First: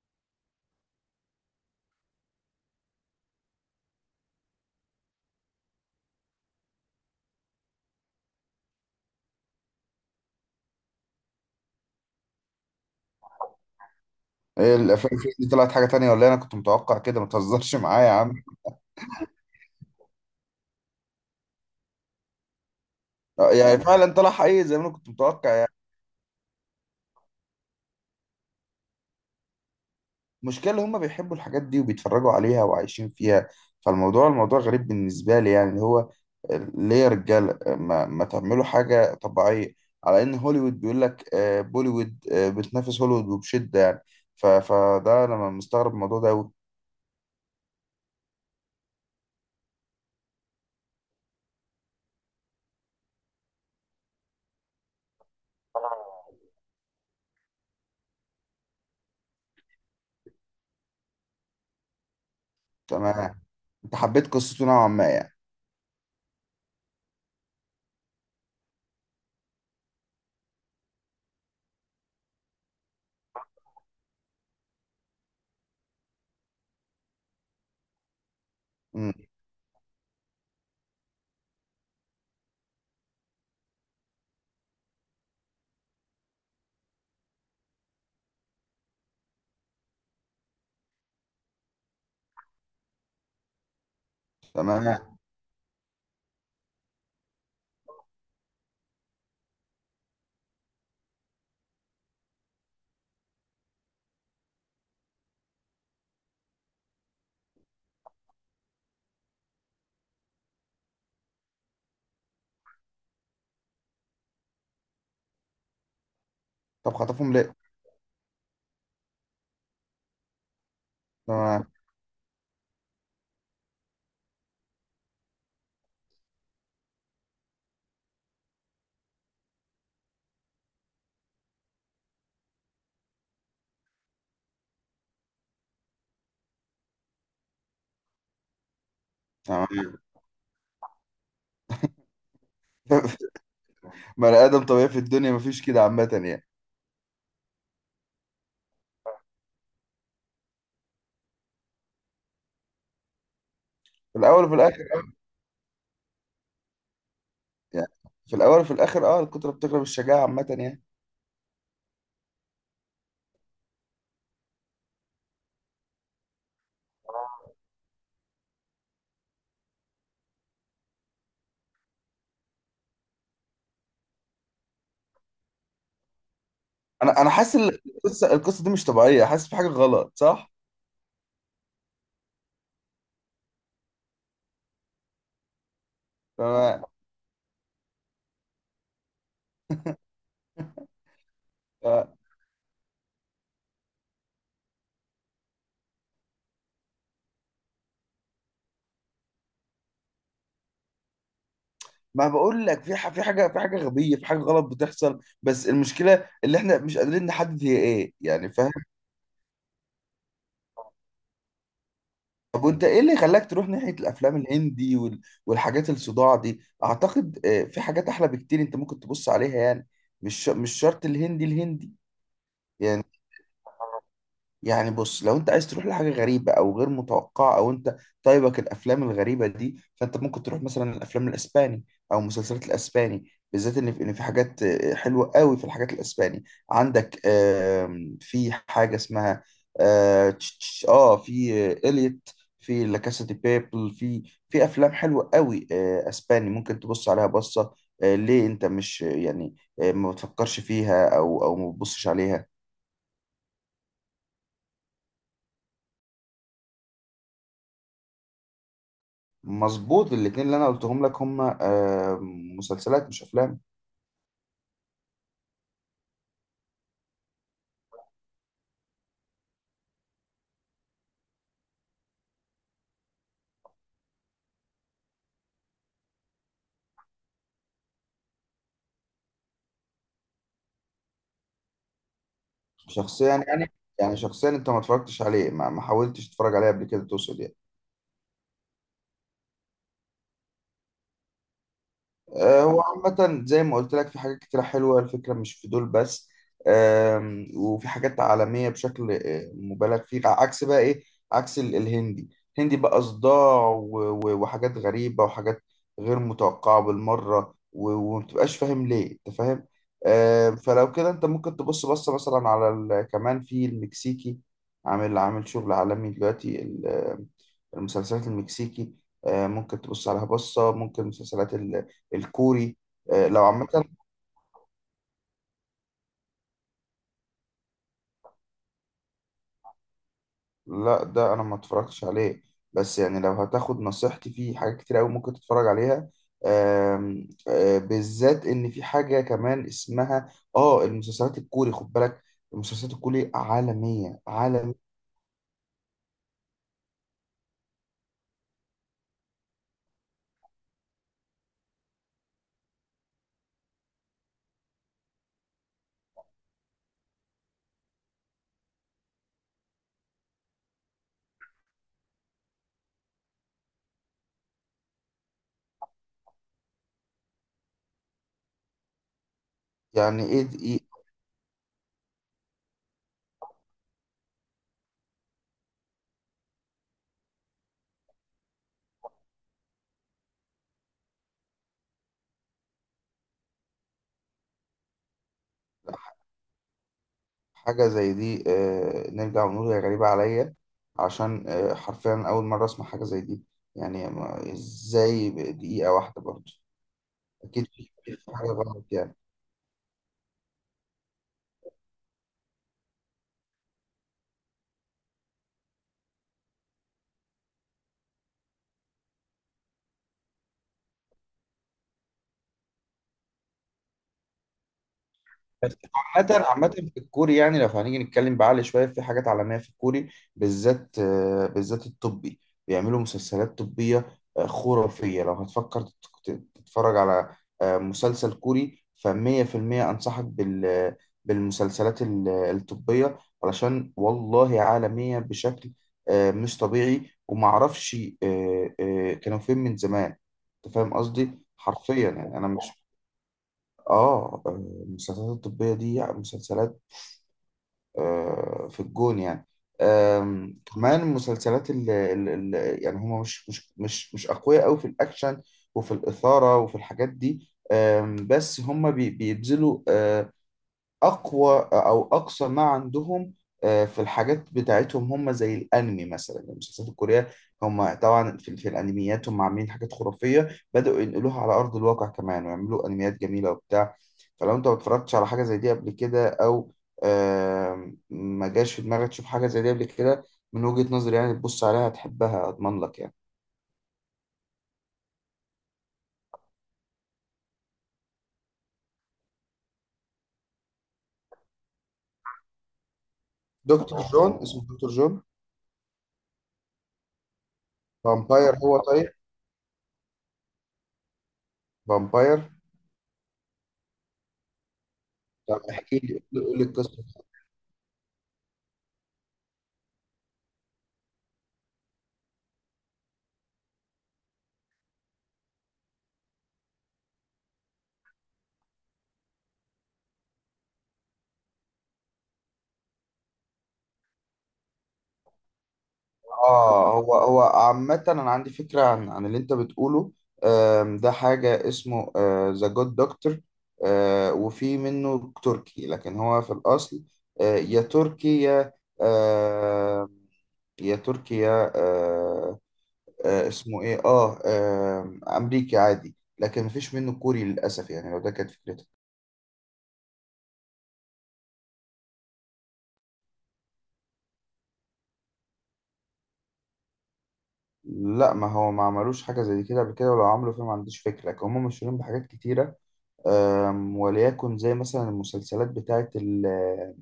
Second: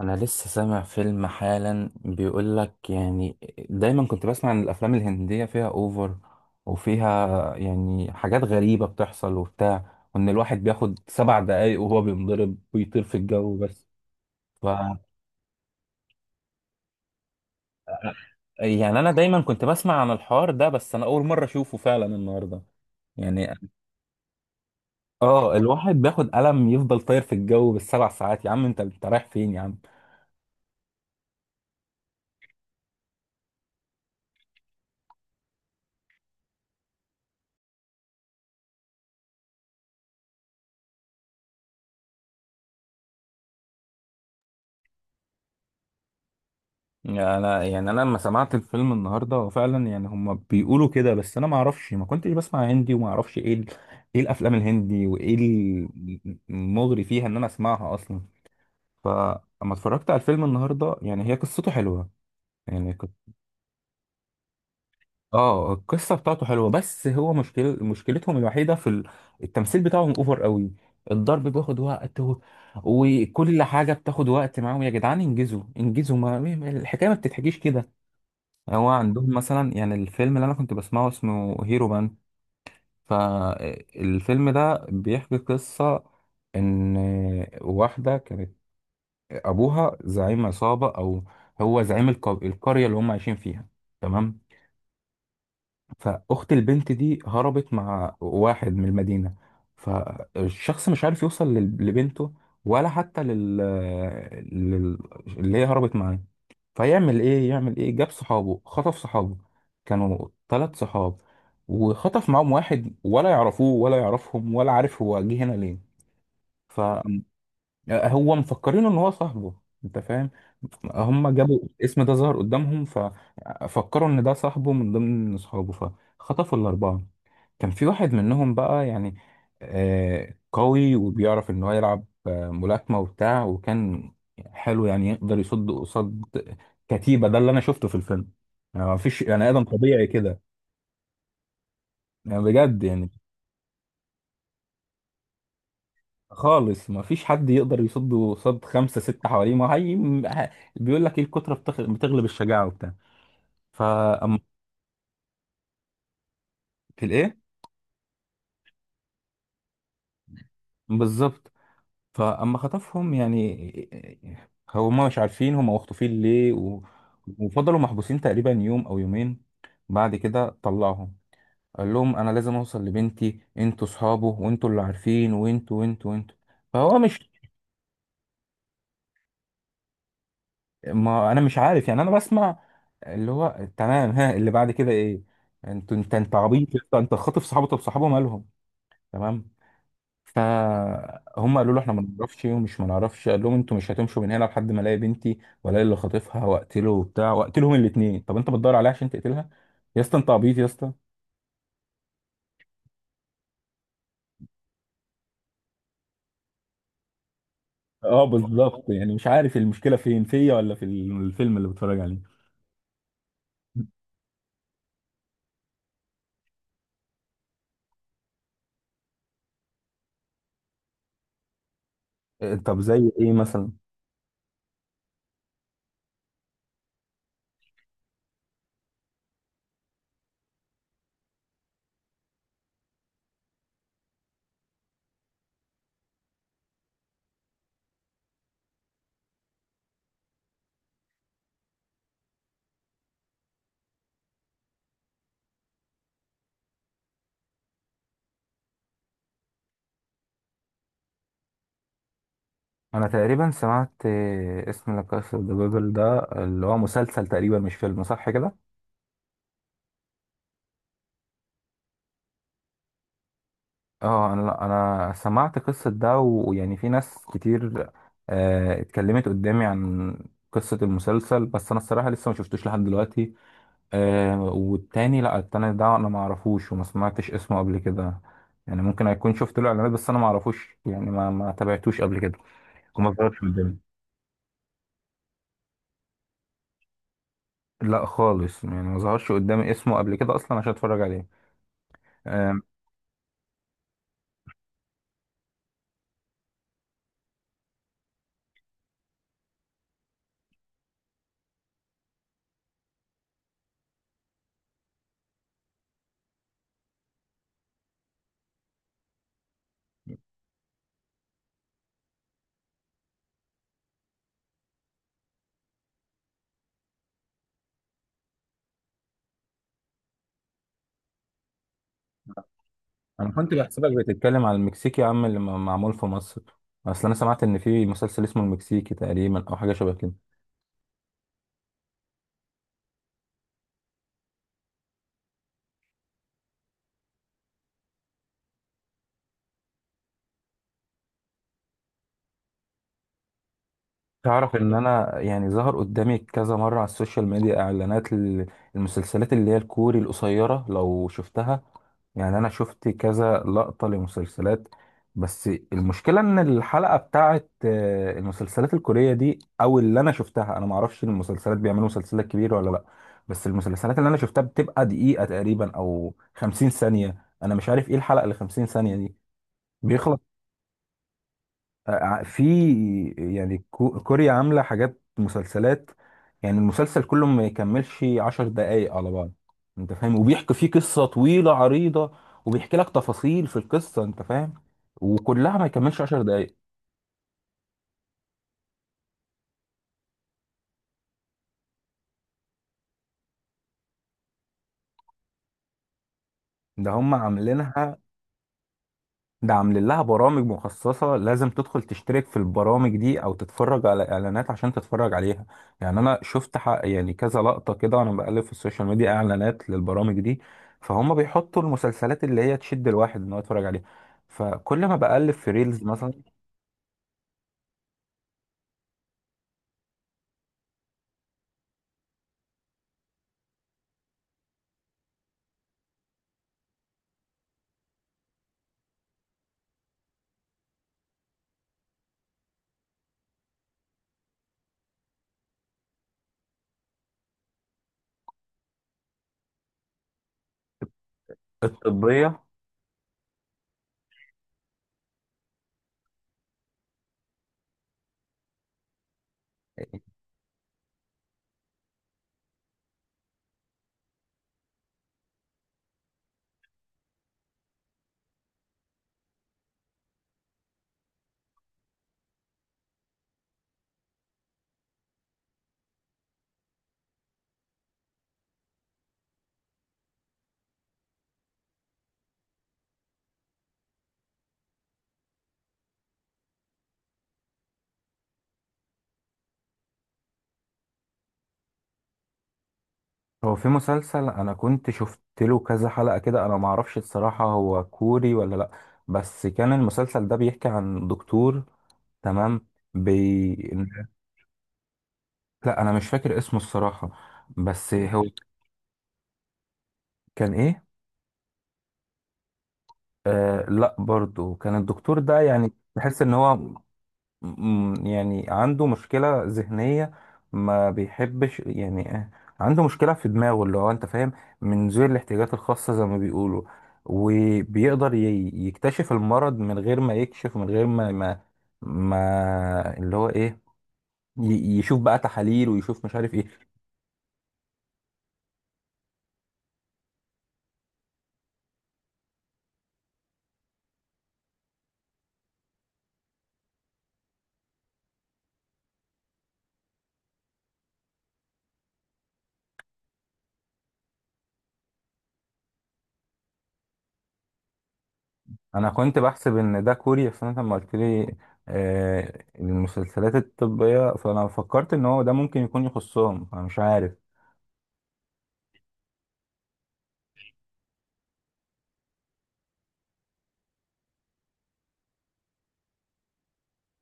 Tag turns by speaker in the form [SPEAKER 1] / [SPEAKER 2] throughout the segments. [SPEAKER 1] انا لسه سامع فيلم حالا بيقول لك يعني. دايما كنت بسمع ان الافلام الهندية فيها اوفر، وفيها يعني حاجات غريبة بتحصل وبتاع، وان الواحد بياخد 7 دقايق وهو بينضرب ويطير في الجو بس. ف
[SPEAKER 2] ايه الافلام فيه دي طلعت حاجه تانية ولا إيه؟ انا كنت متوقع كده ما تهزرش معايا يا عم.
[SPEAKER 1] يعني انا دايما كنت بسمع عن الحوار ده، بس انا اول مرة اشوفه فعلا النهاردة
[SPEAKER 2] آه،
[SPEAKER 1] يعني.
[SPEAKER 2] يعني فعلا طلع حقيقي زي ما انا كنت متوقع
[SPEAKER 1] اه،
[SPEAKER 2] يعني.
[SPEAKER 1] الواحد بياخد قلم يفضل طاير في الجو بالسبع ساعات. يا عم انت رايح فين يا عم؟
[SPEAKER 2] المشكله اللي هم بيحبوا الحاجات دي وبيتفرجوا عليها وعايشين فيها. فالموضوع الموضوع غريب بالنسبه لي، يعني اللي هو ليه يا رجاله ما تعملوا حاجه طبيعيه؟ على ان هوليوود بيقول لك بوليوود بتنافس هوليوود وبشده يعني. فده انا مستغرب الموضوع ده أوي.
[SPEAKER 1] يعني انا لما سمعت الفيلم النهارده هو فعلا يعني هم بيقولوا كده، بس انا ما اعرفش، ما كنتش بسمع هندي وما اعرفش ايه ايه الافلام الهندي وايه المغري فيها ان انا اسمعها اصلا. فلما اتفرجت على الفيلم النهارده يعني هي قصته حلوه، يعني كنت.
[SPEAKER 2] تمام. انت حبيت قصته نوعا ما يعني؟
[SPEAKER 1] اه، القصه بتاعته حلوه، بس هو مشكلتهم الوحيده في التمثيل بتاعهم اوفر قوي. الضرب بياخد وقت وكل حاجه بتاخد وقت معاهم. يا جدعان انجزوا انجزوا، ما الحكايه ما بتتحكيش كده. هو
[SPEAKER 2] امم.
[SPEAKER 1] عندهم مثلا، يعني الفيلم اللي انا كنت بسمعه اسمه هيرو بان. فالفيلم ده بيحكي قصة ان واحدة كانت ابوها زعيم عصابة، او هو زعيم القرية اللي هم عايشين فيها. تمام.
[SPEAKER 2] تمام.
[SPEAKER 1] فاخت البنت دي هربت مع واحد من المدينه، فالشخص مش عارف يوصل لبنته، ولا حتى لل... اللي هي هربت معاه. فيعمل ايه؟ يعمل ايه؟ جاب صحابه، خطف صحابه. كانوا 3 صحاب، وخطف معاهم واحد، ولا يعرفوه ولا يعرفهم ولا عارف هو جه هنا ليه.
[SPEAKER 2] طب
[SPEAKER 1] فما
[SPEAKER 2] خطفهم ليه؟
[SPEAKER 1] هو مفكرينه ان هو صاحبه. انت فاهم، هم جابوا
[SPEAKER 2] تمام.
[SPEAKER 1] الاسم ده ظهر قدامهم ففكروا ان ده صاحبه من ضمن اصحابه. فخطفوا الاربعه. كان في واحد منهم بقى يعني قوي، وبيعرف ان هو يلعب ملاكمه وبتاع، وكان حلو يعني يقدر يصد قصاد كتيبه. ده اللي انا شفته في الفيلم. يعني مفيش يعني ادم
[SPEAKER 2] تمام.
[SPEAKER 1] طبيعي كده، يعني بجد يعني.
[SPEAKER 2] بني ادم طبيعي في الدنيا مفيش كده عامه يعني.
[SPEAKER 1] خالص، ما فيش حد يقدر يصد صد خمسة ستة حواليه. ما هي ه- بيقول لك ايه، الكترة بتغلب الشجاعة وبتاع.
[SPEAKER 2] في
[SPEAKER 1] فأما
[SPEAKER 2] الاول وفي الاخر.
[SPEAKER 1] في الايه؟
[SPEAKER 2] يعني في الاول وفي الاخر اه الكتره بتغلب الشجاعه عامه يعني.
[SPEAKER 1] بالظبط. فأما خطفهم، يعني هما مش عارفين هما مخطوفين ليه وفضلوا محبوسين تقريبا يوم أو يومين. بعد كده طلعهم قال لهم أنا لازم أوصل لبنتي، أنتوا صحابه وأنتوا اللي عارفين، وأنتوا وأنتوا وأنتوا. فهو مش
[SPEAKER 2] انا حاسس إن القصه دي مش طبيعيه، حاسس في حاجه غلط، صح؟
[SPEAKER 1] ما انا مش عارف يعني، انا بسمع اللي هو تمام، ها اللي بعد كده ايه. انت عبيط يا
[SPEAKER 2] تمام.
[SPEAKER 1] اسطى، انت خاطف صحابه، طب صحابه مالهم؟ تمام. فهم قالوا له احنا ما
[SPEAKER 2] آه.
[SPEAKER 1] نعرفش، ومش ما نعرفش. قال لهم انتوا مش هتمشوا من هنا لحد ما الاقي بنتي، والاقي اللي خاطفها واقتله وبتاع واقتلهم الاثنين. طب انت بتدور عليها عشان تقتلها. يا اسطى انت عبيط يا اسطى.
[SPEAKER 2] ما بقول لك في حاجه غبيه في حاجه غلط بتحصل بس المشكله اللي احنا مش قادرين نحدد هي ايه
[SPEAKER 1] اه،
[SPEAKER 2] يعني، فاهم؟
[SPEAKER 1] بالظبط، يعني مش عارف المشكله فين، فيا ولا في الفيلم اللي بتفرج عليه.
[SPEAKER 2] طب وانت ايه اللي خلاك تروح ناحيه الافلام الهندي والحاجات الصداع دي؟ اعتقد في حاجات احلى بكتير انت ممكن تبص عليها يعني. مش شرط الهندي.
[SPEAKER 1] طب
[SPEAKER 2] يعني
[SPEAKER 1] زي ايه مثلا؟
[SPEAKER 2] يعني بص، لو انت عايز تروح لحاجه غريبه او غير متوقعه او انت طيبك الافلام الغريبه دي، فانت ممكن تروح مثلا الافلام الاسباني او مسلسلات الاسباني. بالذات ان في حاجات حلوه قوي في الحاجات الاسباني. عندك في حاجه اسمها في اليت، في لا كاسا دي بيبل. في افلام حلوه قوي اسباني ممكن تبص عليها بصه. ليه انت مش ما بتفكرش فيها او ما بتبصش عليها؟
[SPEAKER 1] انا تقريبا سمعت اسم لا كاسا دي بابل، ده اللي هو مسلسل تقريبا مش فيلم، صح كده؟
[SPEAKER 2] مظبوط. الاتنين اللي انا قلتهم لك هم مسلسلات مش افلام.
[SPEAKER 1] اه، انا لا، انا سمعت قصة ده، ويعني في ناس كتير اتكلمت قدامي عن قصة المسلسل، بس انا الصراحة لسه ما شفتوش لحد دلوقتي. والتاني لا، التاني ده انا ما اعرفوش وما سمعتش اسمه قبل كده. يعني ممكن اكون شفت له اعلانات، بس انا ما اعرفوش، يعني ما تابعتوش قبل كده، وما
[SPEAKER 2] شخصيا
[SPEAKER 1] ظهرش
[SPEAKER 2] يعني.
[SPEAKER 1] قدامي.
[SPEAKER 2] يعني شخصيا انت ما اتفرجتش عليه، ما حاولتش تتفرج عليه قبل كده تقصد يعني؟
[SPEAKER 1] لا خالص يعني، ما ظهرش قدامي اسمه قبل كده اصلا عشان اتفرج عليه. آه،
[SPEAKER 2] آه، هو عامة زي ما قلت لك في حاجات كتيرة حلوة، الفكرة مش في دول بس. وفي حاجات عالمية بشكل مبالغ فيه، عكس بقى إيه، عكس الهندي. الهندي بقى صداع وحاجات غريبة وحاجات غير متوقعة بالمرة ومتبقاش فاهم ليه، أنت فاهم. فلو كده أنت ممكن تبص بصة مثلا على كمان في المكسيكي. عامل شغل عالمي دلوقتي المسلسلات المكسيكي ممكن تبص عليها بصة. ممكن مسلسلات الكوري
[SPEAKER 1] انا
[SPEAKER 2] لو
[SPEAKER 1] كنت
[SPEAKER 2] عامة.
[SPEAKER 1] بحسبك بتتكلم على المكسيكي يا عم، اللي معمول في مصر. اصل انا سمعت ان في مسلسل اسمه المكسيكي تقريبا او حاجه شبه كده.
[SPEAKER 2] لا ده أنا ما اتفرجتش عليه بس يعني لو هتاخد نصيحتي في حاجات كتير أوي ممكن تتفرج عليها. آم، آه، بالذات إن في حاجة كمان اسمها آه المسلسلات الكوري، خد بالك. المسلسلات الكوري عالمية
[SPEAKER 1] تعرف ان
[SPEAKER 2] عالمية.
[SPEAKER 1] انا يعني ظهر قدامي كذا مره على السوشيال ميديا اعلانات المسلسلات اللي هي الكوري القصيره، لو شفتها. يعني انا شفت كذا لقطه لمسلسلات، بس المشكله ان الحلقه بتاعت المسلسلات الكوريه دي، او اللي انا شفتها، انا ما اعرفش المسلسلات بيعملوا مسلسلات كبيره ولا لا. بس المسلسلات اللي انا شفتها بتبقى دقيقه تقريبا او 50 ثانيه. انا مش عارف ايه الحلقه اللي 50 ثانيه دي.
[SPEAKER 2] يعني إيه دي؟
[SPEAKER 1] في يعني كوريا عاملة حاجات مسلسلات، يعني المسلسل كله ما يكملش 10 دقايق على بعض. انت فاهم، وبيحكي فيه قصة طويلة عريضة، وبيحكي لك تفاصيل في القصة. انت فاهم، وكلها ما يكملش 10 دقايق.
[SPEAKER 2] حاجة زي دي نرجع ونقول هي غريبة عليا، عشان حرفيا أول مرة أسمع حاجة زي دي. يعني إزاي دقيقة واحدة برضه؟
[SPEAKER 1] ده هم
[SPEAKER 2] أكيد في
[SPEAKER 1] عاملينها،
[SPEAKER 2] في حاجة غلط يعني.
[SPEAKER 1] ده عاملين لها برامج مخصصة، لازم تدخل تشترك في البرامج دي أو تتفرج على إعلانات عشان تتفرج عليها. يعني أنا شفت حق يعني كذا لقطة كده وأنا بقلب في السوشيال ميديا إعلانات للبرامج دي. فهم بيحطوا المسلسلات اللي هي تشد الواحد إن هو يتفرج عليها، فكل ما بقلب في
[SPEAKER 2] بس
[SPEAKER 1] ريلز مثلا.
[SPEAKER 2] عامة في الكوري، يعني لو هنيجي نتكلم بعقل شوية في حاجات عالمية في الكوري، بالذات بالذات الطبي. بيعملوا مسلسلات طبية خرافية. لو هتفكر تتفرج على مسلسل كوري، فمية في المية أنصحك بالمسلسلات الطبية. علشان والله عالمية بشكل مش طبيعي ومعرفش كانوا فين من زمان. أنت فاهم قصدي؟ حرفيا يعني
[SPEAKER 1] الطبية.
[SPEAKER 2] أنا مش. اه. آه، المسلسلات الطبية دي يعني مسلسلات في الجون يعني. كمان المسلسلات اللي يعني هما مش أقوياء أوي في الأكشن وفي الإثارة وفي الحاجات دي. بس هما بيبذلوا اقوى او اقصى ما عندهم في الحاجات بتاعتهم. هم زي الانمي مثلا المسلسلات الكوريه. هم طبعا في الانميات هم عاملين حاجات خرافيه بداوا ينقلوها على ارض الواقع، كمان ويعملوا انميات جميله وبتاع. فلو انت ما اتفرجتش على حاجه زي دي قبل كده، او ما جاش في دماغك تشوف حاجه زي دي قبل كده، من وجهه نظري يعني تبص عليها هتحبها، اضمن لك يعني.
[SPEAKER 1] هو في مسلسل أنا كنت شفت له كذا حلقة كده، أنا معرفش الصراحة هو كوري ولا لأ، بس كان المسلسل ده بيحكي عن دكتور. تمام. بي...
[SPEAKER 2] دكتور جون، اسمه دكتور جون.
[SPEAKER 1] لا، انا مش فاكر اسمه الصراحه، بس هو
[SPEAKER 2] فامباير هو طيب.
[SPEAKER 1] كان ايه.
[SPEAKER 2] فامباير.
[SPEAKER 1] آه لا، برضو كان الدكتور ده
[SPEAKER 2] طب
[SPEAKER 1] يعني
[SPEAKER 2] احكي لي،
[SPEAKER 1] بحس
[SPEAKER 2] قول
[SPEAKER 1] ان
[SPEAKER 2] لي
[SPEAKER 1] هو
[SPEAKER 2] قول لي القصه.
[SPEAKER 1] يعني عنده مشكله ذهنيه، ما بيحبش يعني عنده مشكله في دماغه، اللي هو انت فاهم من ذوي الاحتياجات الخاصه زي ما بيقولوا. وبيقدر يكتشف المرض من غير ما يكشف، من غير ما ما اللي هو ايه يشوف بقى تحاليل ويشوف مش عارف ايه.
[SPEAKER 2] اه، هو عامة انا عندي فكرة عن اللي انت بتقوله. ده حاجة اسمه ذا جود دكتور. وفي منه تركي لكن هو في الاصل آه، يا تركي يا آه، يا تركي يا اسمه ايه امريكي عادي، لكن مفيش منه كوري للاسف يعني، لو ده كانت فكرتك.
[SPEAKER 1] انا كنت بحسب ان ده كوري، بس انت لما قلت لي المسلسلات الطبية، فانا فكرت ان هو ده ممكن يكون يخصهم، انا مش عارف.
[SPEAKER 2] لا، ما هو ما عملوش حاجة زي كده قبل كده، ولو عملوا فيه ما عنديش فكرة، لكن هم مشهورين بحاجات كتيرة. وليكن زي مثلا المسلسلات بتاعت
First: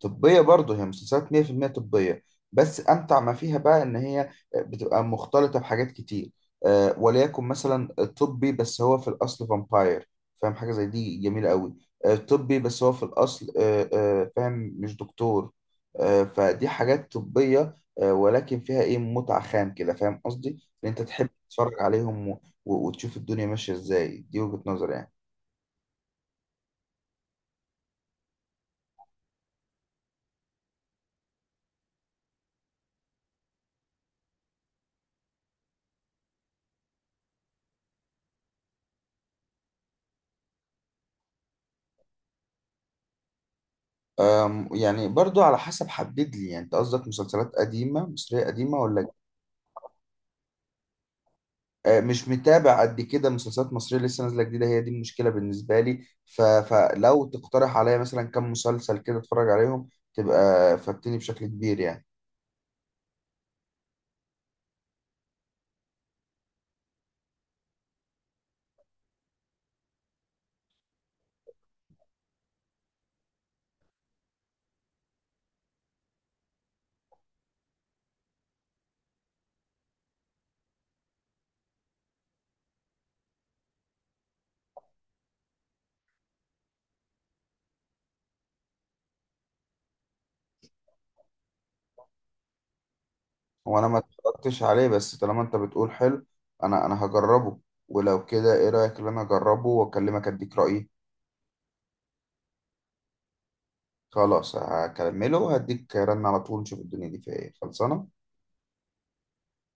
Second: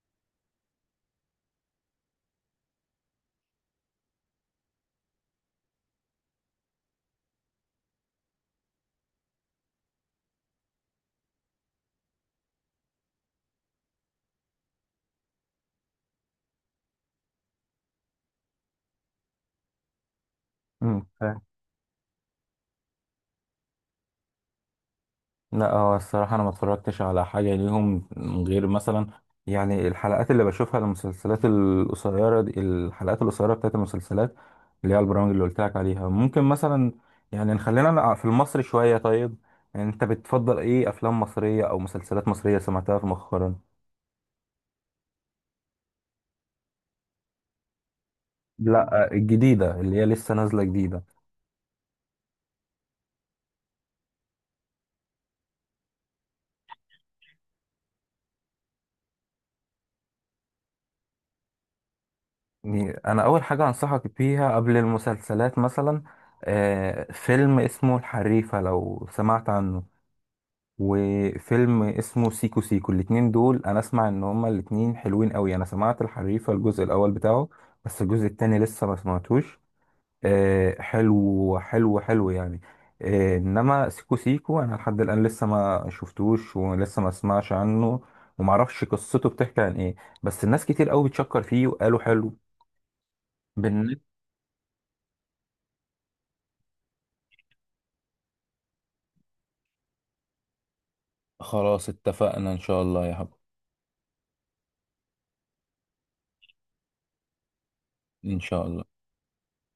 [SPEAKER 2] طبية، برضه هي مسلسلات 100% طبية. بس أمتع ما فيها بقى إن هي بتبقى مختلطة بحاجات كتير. وليكن مثلا طبي بس هو في الأصل فامباير، فاهم؟ حاجة زي دي جميلة قوي. طبي بس هو في الأصل فاهم مش دكتور. فدي حاجات طبية ولكن فيها إيه متعة خام كده، فاهم قصدي؟ إن أنت تحب
[SPEAKER 1] فاهم.
[SPEAKER 2] تتفرج عليهم وتشوف الدنيا ماشية إزاي، دي وجهة نظري يعني.
[SPEAKER 1] لا، هو الصراحة انا ما اتفرجتش على حاجة ليهم غير مثلا، يعني الحلقات اللي بشوفها، المسلسلات القصيرة دي، الحلقات القصيرة بتاعت المسلسلات اللي هي البرامج اللي قلت لك عليها ممكن مثلا. يعني نخلينا في المصري شوية، طيب انت بتفضل ايه، افلام مصرية او مسلسلات مصرية سمعتها في مؤخرا؟
[SPEAKER 2] يعني برضو على حسب، حدد لي يعني انت قصدك مسلسلات قديمة، مصرية قديمة ولا
[SPEAKER 1] لا، الجديدة اللي هي لسه نازلة جديدة.
[SPEAKER 2] أه، مش متابع قد كده مسلسلات مصرية لسه نازلة جديدة، هي دي المشكلة بالنسبة لي، فلو تقترح عليا مثلا كم مسلسل كده اتفرج عليهم تبقى فاتني بشكل كبير يعني.
[SPEAKER 1] يعني أنا أول حاجة أنصحك بيها قبل المسلسلات مثلا، فيلم اسمه الحريفة لو سمعت عنه، وفيلم اسمه سيكو سيكو. الاتنين دول أنا أسمع إن هما الاتنين حلوين أوي، أنا سمعت الحريفة الجزء الأول بتاعه، بس الجزء التاني لسه ما سمعتوش. حلو حلو حلو يعني. انما سيكو سيكو انا لحد الان لسه ما شفتوش، ولسه ما اسمعش عنه وما اعرفش قصته بتحكي عن ايه. بس الناس كتير قوي بتشكر فيه وقالوا حلو.
[SPEAKER 2] وانا ما
[SPEAKER 1] بالنسبة.
[SPEAKER 2] اتفرجتش عليه، بس طالما انت بتقول حلو انا هجربه. ولو كده ايه رأيك ان انا اجربه واكلمك اديك رأيي؟
[SPEAKER 1] خلاص، اتفقنا ان شاء الله يا حبيبي.
[SPEAKER 2] خلاص هكمله وهديك رن على طول نشوف الدنيا دي فيها ايه خلصانة.
[SPEAKER 1] ان شاء الله.